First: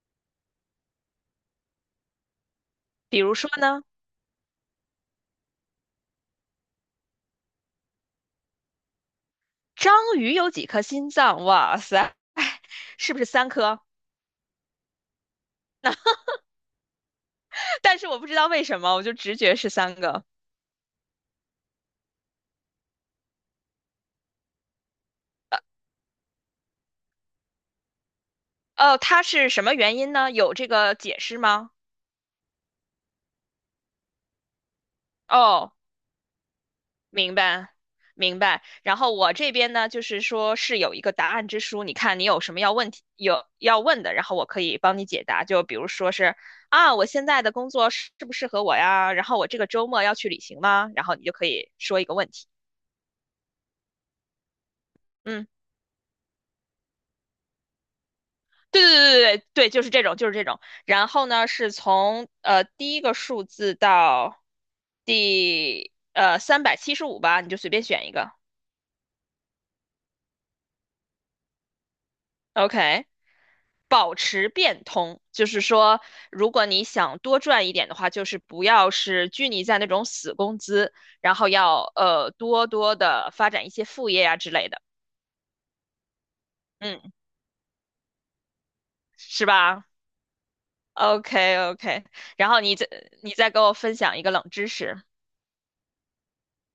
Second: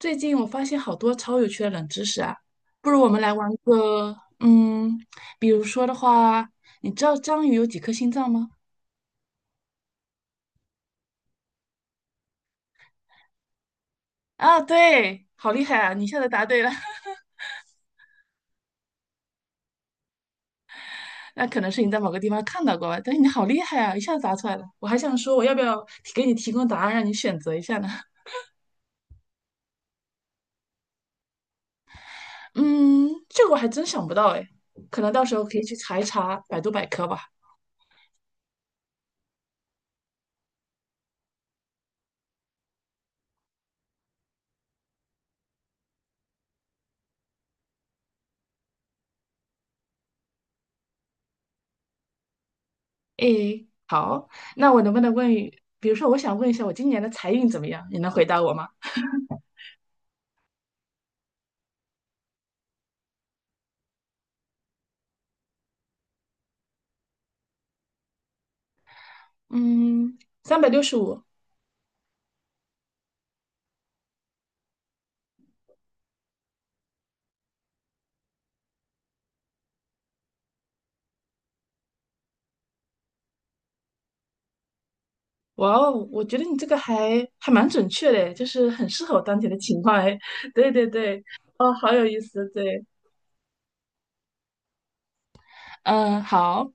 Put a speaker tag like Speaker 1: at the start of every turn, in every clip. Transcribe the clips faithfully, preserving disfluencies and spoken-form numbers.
Speaker 1: 最近我发现好多超有趣的冷知识啊，不如我
Speaker 2: 比
Speaker 1: 们来
Speaker 2: 如
Speaker 1: 玩
Speaker 2: 说呢，
Speaker 1: 个，嗯，比如说的话，你知道章鱼有几颗心脏吗？
Speaker 2: 章鱼有几颗心脏？哇塞，是不是三颗？
Speaker 1: 啊，对，好厉害
Speaker 2: 那
Speaker 1: 啊！你一下子答对了，
Speaker 2: 但是我不知道为什么，我就直觉是三个。
Speaker 1: 那可能是你在某个地方看到过吧，但是你好厉害啊，一下子答出来了。我还想说，我要不要提给你提供答案，让你选择一下呢？
Speaker 2: 哦，它是什么原因呢？有这个解释吗？
Speaker 1: 嗯，这个我还真想不到哎，可能到时候可以
Speaker 2: 哦，
Speaker 1: 去查一查百度百科吧。
Speaker 2: 明白，明白。然后我这边呢，就是说是有一个答案之书，你看你有什么要问题有要问的，然后我可以帮你解答。就比如说是啊，我现在的工作适不适合我呀？然后我这个周末要去旅行吗？然后你就可以说一个问题。
Speaker 1: 诶，好，那我能不能问，
Speaker 2: 嗯。
Speaker 1: 比如说我想问一下，我今年的财运怎么样？你能回答我吗？
Speaker 2: 对对对对对对，就是这种，就是这种。然后呢，是从呃第一个数字到第呃三百七十五吧，你就随便选一个。
Speaker 1: 嗯，三百六十五，
Speaker 2: OK，保持变通，就是说，如果你想多赚一点的话，就是不要是拘泥在那种死工资，然后要呃多多的发展一些副业啊之类的，
Speaker 1: 哇哦，我觉得你这个还
Speaker 2: 嗯，
Speaker 1: 还蛮准确的，就是很适合我当
Speaker 2: 是
Speaker 1: 前的情
Speaker 2: 吧
Speaker 1: 况哎。对对对，
Speaker 2: ？OK
Speaker 1: 哦，好
Speaker 2: OK，
Speaker 1: 有意思，
Speaker 2: 然后你
Speaker 1: 对，
Speaker 2: 再你再给我分享一个冷知识。
Speaker 1: 嗯，好。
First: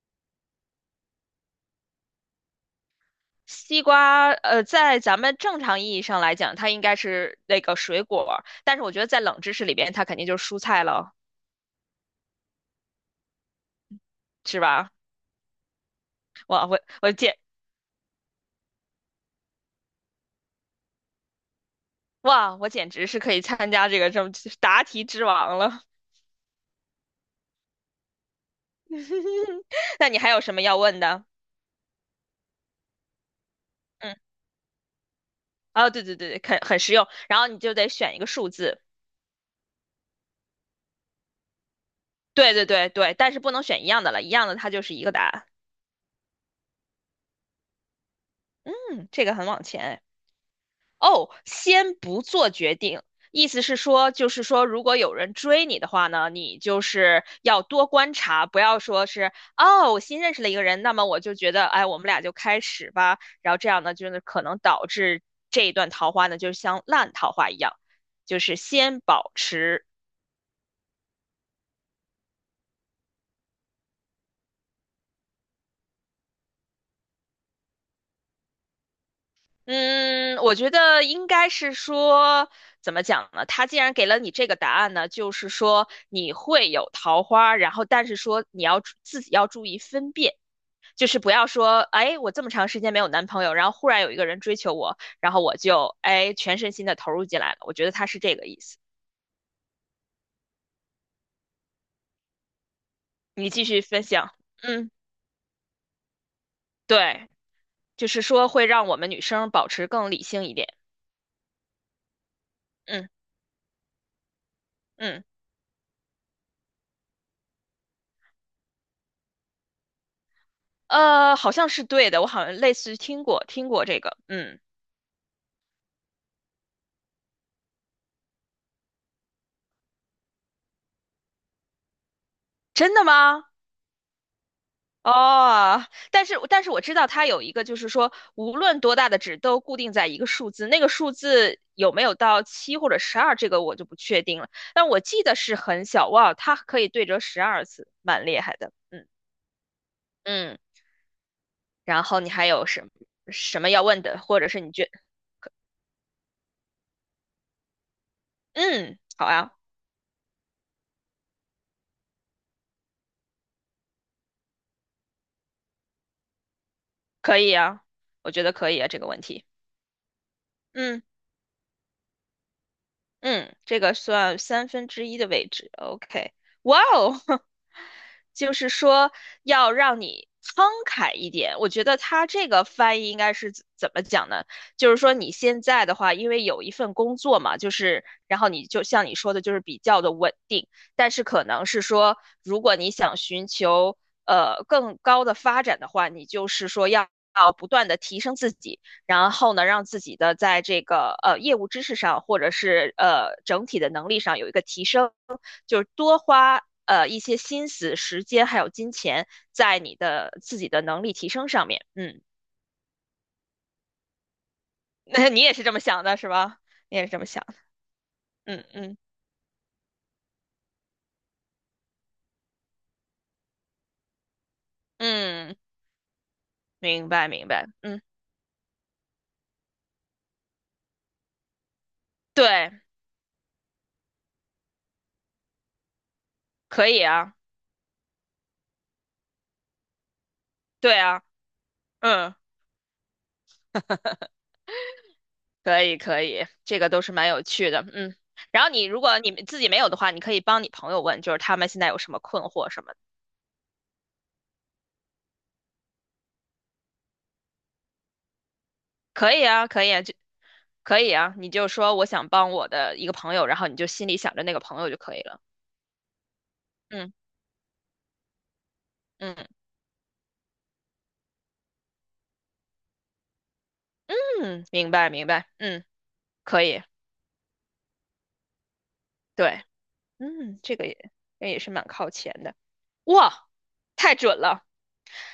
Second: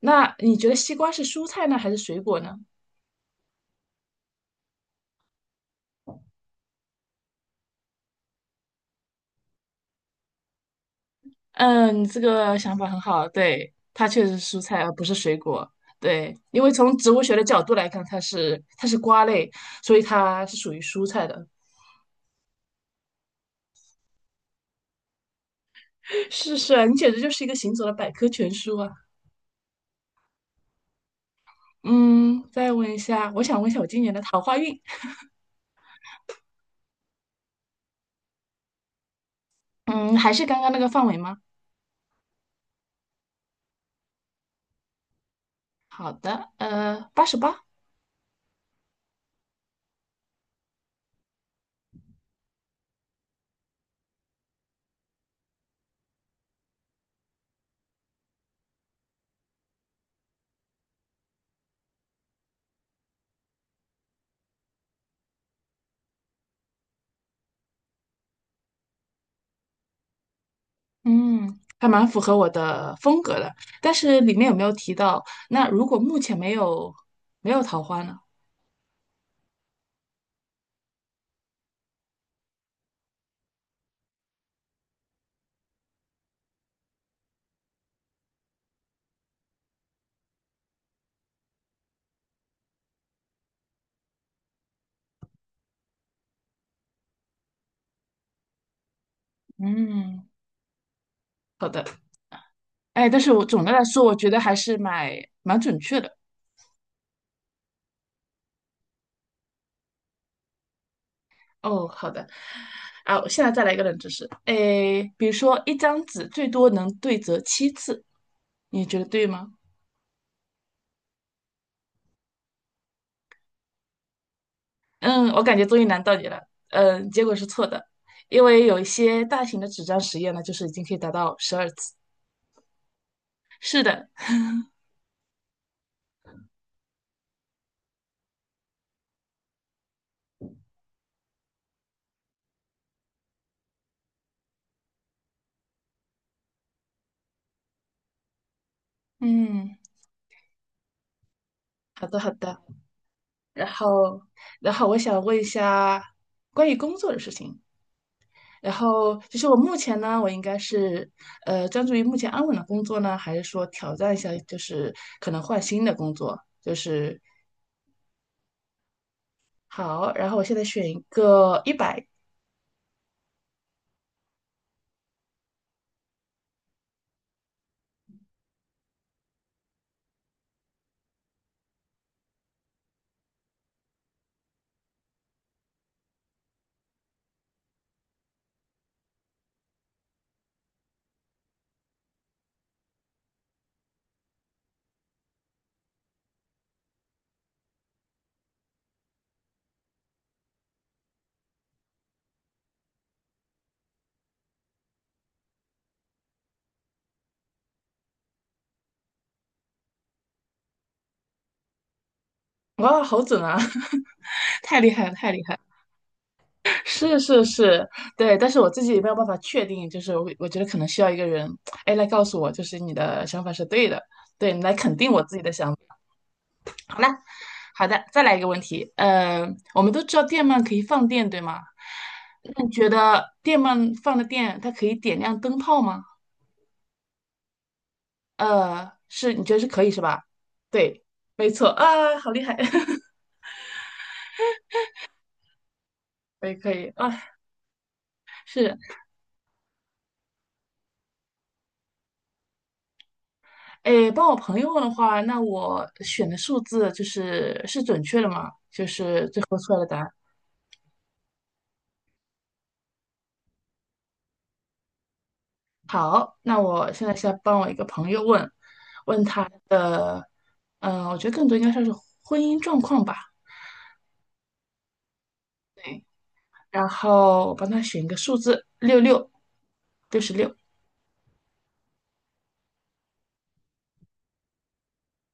Speaker 1: 那你觉得西瓜是蔬菜呢，还是水果呢？
Speaker 2: 西瓜，呃，在咱们正常意义上来讲，它应该是那个水果。但是我觉得在冷知识里边，它肯定就是蔬菜了，
Speaker 1: 嗯，你这个想法很好，对，它确实是蔬
Speaker 2: 是
Speaker 1: 菜，
Speaker 2: 吧？
Speaker 1: 而不是水果。对，因
Speaker 2: 哇，
Speaker 1: 为
Speaker 2: 我
Speaker 1: 从植
Speaker 2: 我
Speaker 1: 物学
Speaker 2: 简
Speaker 1: 的角度来看，它是它是瓜类，所以它是属于蔬菜的。
Speaker 2: 哇，我简直是可以参加这个这么答题之王了。
Speaker 1: 是是啊你简直就是一个行走的百科全书啊！
Speaker 2: 那你还有什么要问的？
Speaker 1: 嗯，再问一下，我想问一下我今年
Speaker 2: 嗯，
Speaker 1: 的桃花运。
Speaker 2: 啊，对对对对，很很实用。然后你就得选一个数字，
Speaker 1: 嗯，还是刚刚那个范围吗？
Speaker 2: 对对对对，但是不能选一样的了，一样的它就是一个答案。
Speaker 1: 好的，呃，八十八，
Speaker 2: 嗯，这个很往前哎哦，先不做决定，意思是说，就是说，如果有人追你的话呢，你就是要多观察，不要说是哦，我新认识了一个人，那么我就觉得，哎，我们俩就开始吧，然后这样呢，就是可能导致这一段桃花呢，就像烂桃花一样，就是先保持。
Speaker 1: 嗯，还蛮符合我的风格的。但是里面有没有提到，那如果目前没有没有桃花呢？
Speaker 2: 嗯，我觉得应该是说，怎么讲呢？他既然给了你这个答案呢，就是说你会有桃花，然后但是说你要注自己要注意分辨。就是不要说，哎，我这么长时间没有男朋友，然后忽然有一个人追求我，然后我就哎全身心的投入进来了。我觉得他是这个意思。
Speaker 1: 嗯，好的，哎，但是我
Speaker 2: 你继
Speaker 1: 总的
Speaker 2: 续
Speaker 1: 来
Speaker 2: 分
Speaker 1: 说，我觉
Speaker 2: 享。
Speaker 1: 得还是
Speaker 2: 嗯，
Speaker 1: 蛮蛮准确的。
Speaker 2: 对，就是说会让我们女生保持更理性一点。
Speaker 1: 哦，好的，
Speaker 2: 嗯
Speaker 1: 啊，我现在再来一个冷知识，哎，
Speaker 2: 嗯，
Speaker 1: 比如说一张纸最多能对折七次，你觉得对吗？
Speaker 2: 呃，好像是对的，我好像类似于听过听过这个。嗯，
Speaker 1: 嗯，我感觉终于难到你了。嗯，结果是错的，因为有一些大型的纸张实验呢，就是已经可以达到十二次。
Speaker 2: 真的吗？
Speaker 1: 是的，
Speaker 2: 哦，但是但是我知道它有一个，就是说无论多大的纸都固定在一个数字，那个数字有没有到七或者十二，这个我就不确定了。但我记得是很小，哇，它可以对折十二次，蛮厉害的。嗯
Speaker 1: 嗯，
Speaker 2: 嗯，然
Speaker 1: 好的，
Speaker 2: 后你
Speaker 1: 好
Speaker 2: 还
Speaker 1: 的。
Speaker 2: 有什么什么
Speaker 1: 然
Speaker 2: 要问的，
Speaker 1: 后，
Speaker 2: 或者是你
Speaker 1: 然后
Speaker 2: 觉
Speaker 1: 我想问一下关于工作的事情。然
Speaker 2: 嗯，
Speaker 1: 后，
Speaker 2: 好
Speaker 1: 就是
Speaker 2: 啊，
Speaker 1: 我目前呢，我应该是呃专注于目前安稳的工作呢，还是说挑战一下，就是可能换新的工作？就是
Speaker 2: 可以啊，我觉得可以啊，这个问题。
Speaker 1: 好，然后我现在选一
Speaker 2: 嗯。
Speaker 1: 个一百，
Speaker 2: 嗯，这个算三分之一的位置。OK，哇哦，就是说要让你慷慨一点。我觉得他这个翻译应该是怎怎么讲呢？就是说你现在的话，因为有一份工作嘛，就是然后你就像你说的，就是比较的稳定，但是可能是说，如果你想寻求呃更高的发展的话，你就是说要要不断的提升自己。然后呢，让自己的在这个呃业务知识上，或者是呃整体的能力上有一个提升，就是多花呃一些心思、时间还有金钱在你的自己的能力提升上面。嗯，
Speaker 1: 哇，好准啊！太厉 害了，
Speaker 2: 那
Speaker 1: 太
Speaker 2: 你
Speaker 1: 厉
Speaker 2: 也
Speaker 1: 害了
Speaker 2: 是这么想的是吧？你也是
Speaker 1: 是
Speaker 2: 这么
Speaker 1: 是
Speaker 2: 想的
Speaker 1: 是，对，但是
Speaker 2: 嗯
Speaker 1: 我自己
Speaker 2: 嗯
Speaker 1: 也没有办法确定，就是我我觉得可能需要一个人，哎，来告诉我，就是你的想法是对的，对你来肯定我自己的
Speaker 2: 嗯，
Speaker 1: 想法。好了，
Speaker 2: 明白明白。
Speaker 1: 好
Speaker 2: 嗯，
Speaker 1: 的，再来一个问题，呃，我们都知道电鳗可以放电，对吗？那你
Speaker 2: 对，
Speaker 1: 觉得电鳗放的电，它可以点亮灯泡吗？
Speaker 2: 可以啊，
Speaker 1: 呃，是，你觉得是可以是吧？
Speaker 2: 对
Speaker 1: 对，
Speaker 2: 啊，
Speaker 1: 没错啊，好
Speaker 2: 嗯，
Speaker 1: 厉害，
Speaker 2: 可以可以，
Speaker 1: 可以可
Speaker 2: 这
Speaker 1: 以
Speaker 2: 个都
Speaker 1: 啊，
Speaker 2: 是蛮有趣的。嗯，然
Speaker 1: 是。
Speaker 2: 后你如果你自己没有的话，你可以帮你朋友问，就是他们现在有什么困惑什么的。
Speaker 1: 诶，帮我朋友问的话，那我选的数字就是是准确的嘛？就是
Speaker 2: 可
Speaker 1: 最
Speaker 2: 以
Speaker 1: 后
Speaker 2: 啊，
Speaker 1: 出来
Speaker 2: 可
Speaker 1: 的
Speaker 2: 以
Speaker 1: 答
Speaker 2: 啊，
Speaker 1: 案。
Speaker 2: 就可以啊，你就说我想帮我的一个朋友，然后你就心里想着那个朋友就可以了。
Speaker 1: 好，那我现
Speaker 2: 嗯
Speaker 1: 在是要帮我一个朋友问，问
Speaker 2: 嗯
Speaker 1: 他的，嗯、我觉得更多应该算是婚姻状况吧。
Speaker 2: 嗯，明白明白，嗯，
Speaker 1: 对，
Speaker 2: 可以，
Speaker 1: 然后我帮他选一个数字，六六，
Speaker 2: 对，
Speaker 1: 六十六。
Speaker 2: 嗯，这个也这也是蛮靠前的，哇，太准了。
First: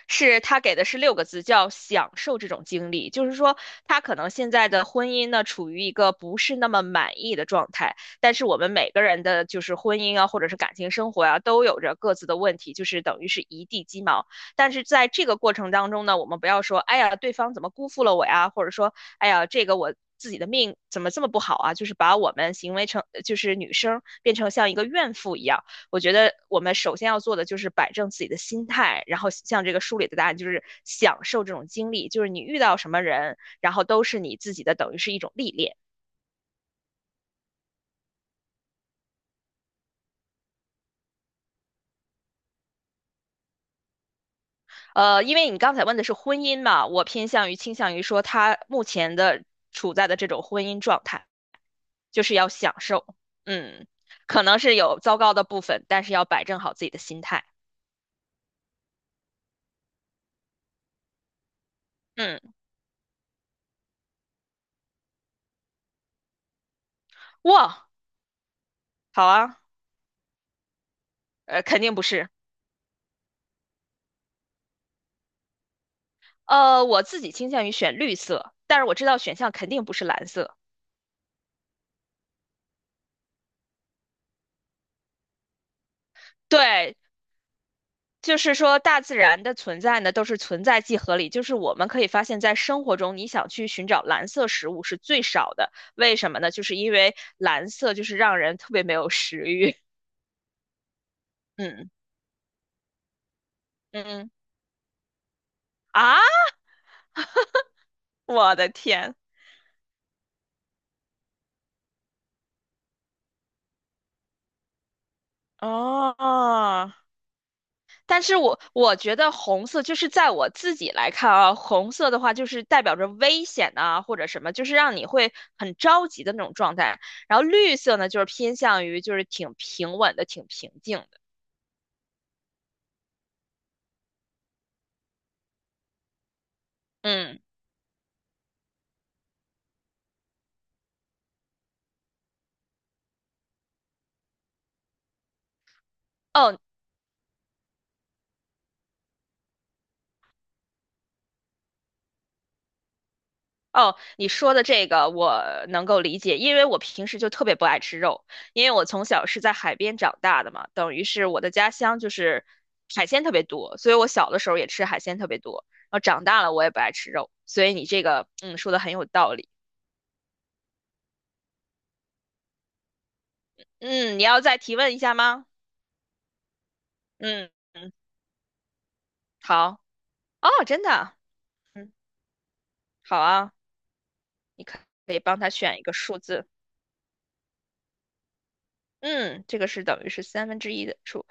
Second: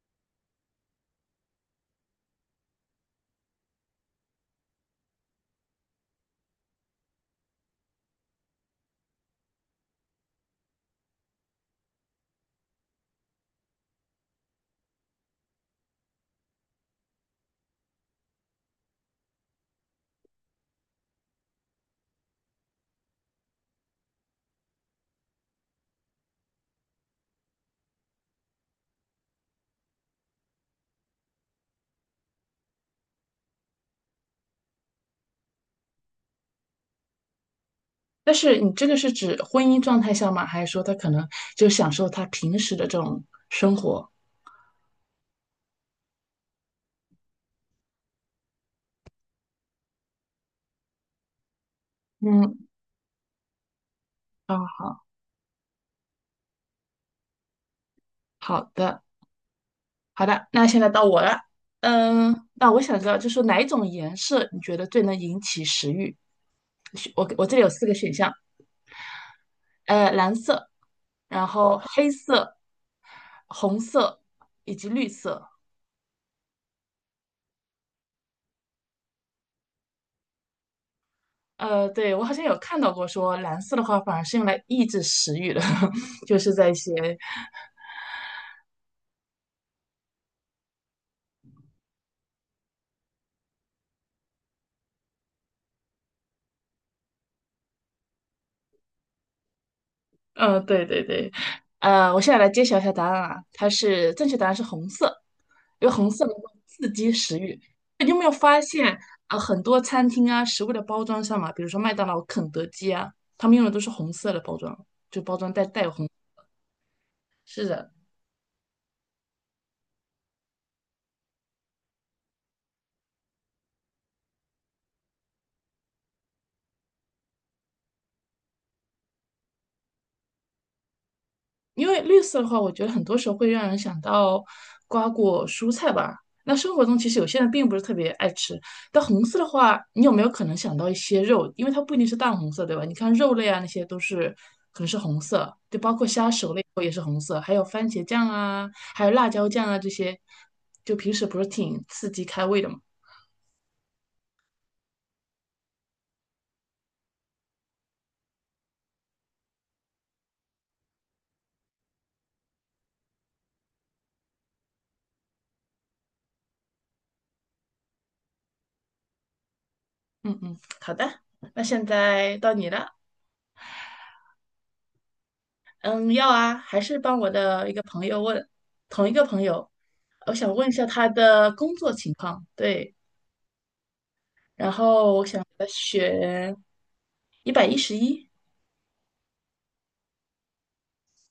Speaker 2: 是他给的是六个字，叫享受这种经历。就是说，他可能现在的婚姻呢，处于一个不是那么满意的状态。但是我们每个人的就是婚姻啊，或者是感情生活啊，都有着各自的问题，就是等于是一地鸡毛。但是在这个过程当中呢，我们不要说，哎呀，对方怎么辜负了我呀，或者说，哎呀，这个我自己的命怎么这么不好啊？就是把我们行为成，就是女生变成像一个怨妇一样。我觉得我们首先要做的就是摆正自己的心态，然后像这个书里的答案，就是享受这种经历，就是你遇到什么人，然后都是你自己的，等于是一种历练。
Speaker 1: 但是你这个是指婚姻状态下吗？还是说他可能就享受他平时的这种生活？
Speaker 2: 呃，因为你刚才问的是婚姻嘛，我偏向于倾向于说他目前的处在的这种婚姻状态，就是要
Speaker 1: 嗯，
Speaker 2: 享受，嗯，可
Speaker 1: 啊，
Speaker 2: 能是有
Speaker 1: 好，
Speaker 2: 糟糕的部分，但是要摆正好自己的心态。
Speaker 1: 好的。好的，那现在到我了。嗯，
Speaker 2: 嗯，
Speaker 1: 那我想知道，就是哪一种颜色你觉得最能引起食欲？选我我这里有四
Speaker 2: 哇，
Speaker 1: 个选项，
Speaker 2: 好啊，
Speaker 1: 呃，蓝色，然
Speaker 2: 呃，
Speaker 1: 后
Speaker 2: 肯定不
Speaker 1: 黑
Speaker 2: 是，
Speaker 1: 色、红色以及绿色。
Speaker 2: 呃，我自己倾向于选绿色，但是我知道选项肯定不是蓝色。
Speaker 1: 呃，对，我好像有看到过说蓝色的话反而是用来抑制食欲的，就是在一些，
Speaker 2: 对，就是说大自然的存在呢，都是存在即合理。就是我们可以发现，在生活中，你想去寻找蓝色食物是最少的。为什么呢？就是因为蓝色就是让人特别没有食欲。
Speaker 1: 呃，对对对，
Speaker 2: 嗯
Speaker 1: 呃，我现在来揭晓一下答案啊，它是正
Speaker 2: 嗯
Speaker 1: 确答案是红色，因为红
Speaker 2: 啊，
Speaker 1: 色能够刺激食欲。
Speaker 2: 我的天！
Speaker 1: 啊，很多餐厅啊，食物的包装上嘛，比如说麦当劳、肯德基啊，他们用的都是红色的包装，就包装袋带有红。
Speaker 2: 哦，
Speaker 1: 是的，
Speaker 2: 但是我我觉得红色就是在我自己来看啊，红色的话就是代表着危险啊，或者什么，就是让你会很着急的那种状态。然后绿色呢，就是偏向于就是挺平稳的，挺平静的。
Speaker 1: 因为绿色的话，我觉得很多时候会让人想到瓜果蔬菜吧。那生活中其实有些
Speaker 2: 嗯，
Speaker 1: 人并不是特别爱吃，但红色的话，你有没有可能想到一些肉？因为它不一定是淡红色，对吧？你看肉类啊，那些都是可能是红色，就包括虾熟
Speaker 2: 哦，
Speaker 1: 了以后也是红色，还有番茄酱啊，还有辣椒酱啊这些，就平时不是挺刺激开胃的嘛？
Speaker 2: 哦，你说的这个我能够理解，因为我平时就特别不爱吃肉，因为我从小是在海边长大的嘛，等于是我的家乡就是海鲜特别多，所以我小的时候也吃海鲜特别多，然后长大了我也不爱吃肉，所以你这个嗯说的很有道理。
Speaker 1: 嗯嗯，好的，那现在到你了。
Speaker 2: 嗯，你要再提问一下吗？
Speaker 1: 嗯，要啊，还是帮我
Speaker 2: 嗯
Speaker 1: 的一个
Speaker 2: 嗯，
Speaker 1: 朋友问，同一个朋友，
Speaker 2: 好，
Speaker 1: 我
Speaker 2: 哦，
Speaker 1: 想问一
Speaker 2: 真
Speaker 1: 下他
Speaker 2: 的，
Speaker 1: 的工
Speaker 2: 嗯，
Speaker 1: 作情况。对，
Speaker 2: 好啊，你
Speaker 1: 然
Speaker 2: 可可
Speaker 1: 后
Speaker 2: 以
Speaker 1: 我
Speaker 2: 帮
Speaker 1: 想给
Speaker 2: 他
Speaker 1: 他
Speaker 2: 选一个数字，
Speaker 1: 选一百一十一。
Speaker 2: 嗯，这个是等于是三分之一的数。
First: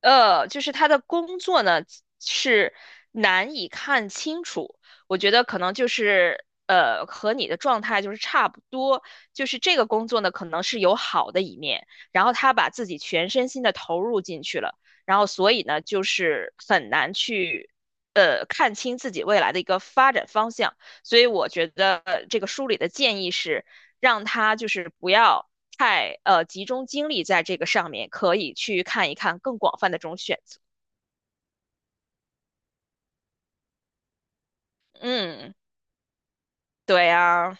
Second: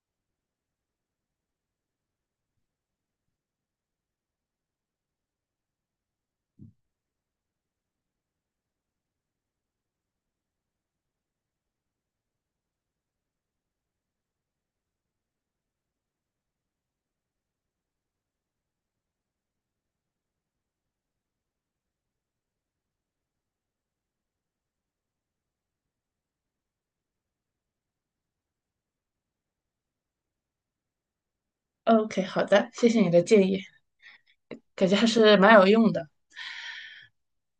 Speaker 2: 呃，就是他的工作呢是难以看清楚，我觉得可能就是呃和你的状态就是差不多，就是这个工作呢可能是有好的一面，然后他把自己全身心的投入进去了，然后所以呢就是很难去呃看清自己未来的一个发展方向，所以我觉得呃这个书里的建议是让他就是不要太呃集中精力在这个上面，可以去看一看更广泛的这种选择。
Speaker 1: OK，好的，谢谢你的建议，感觉还是蛮
Speaker 2: 嗯，
Speaker 1: 有用的。
Speaker 2: 对啊，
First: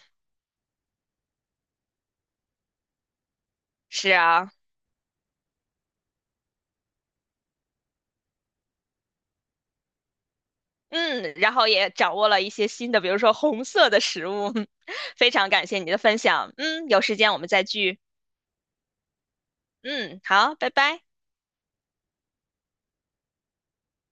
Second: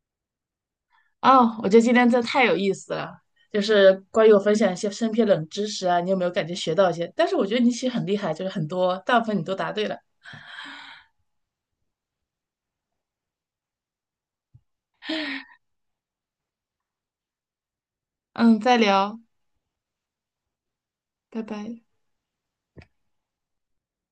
Speaker 1: 哦，我觉得今天真的太有意思了，就是
Speaker 2: 是
Speaker 1: 关于我
Speaker 2: 啊，
Speaker 1: 分享一些身边冷知识啊，你有没有感觉学到一些？但是我觉得你其实很厉害，就是很多大部分你都答对了。
Speaker 2: 嗯，然后也掌握了一些新的，比如说红色的食物。非常感谢你的分享，嗯，有时间我们再聚，
Speaker 1: 嗯，再聊，
Speaker 2: 嗯，好，拜拜。
Speaker 1: 拜拜。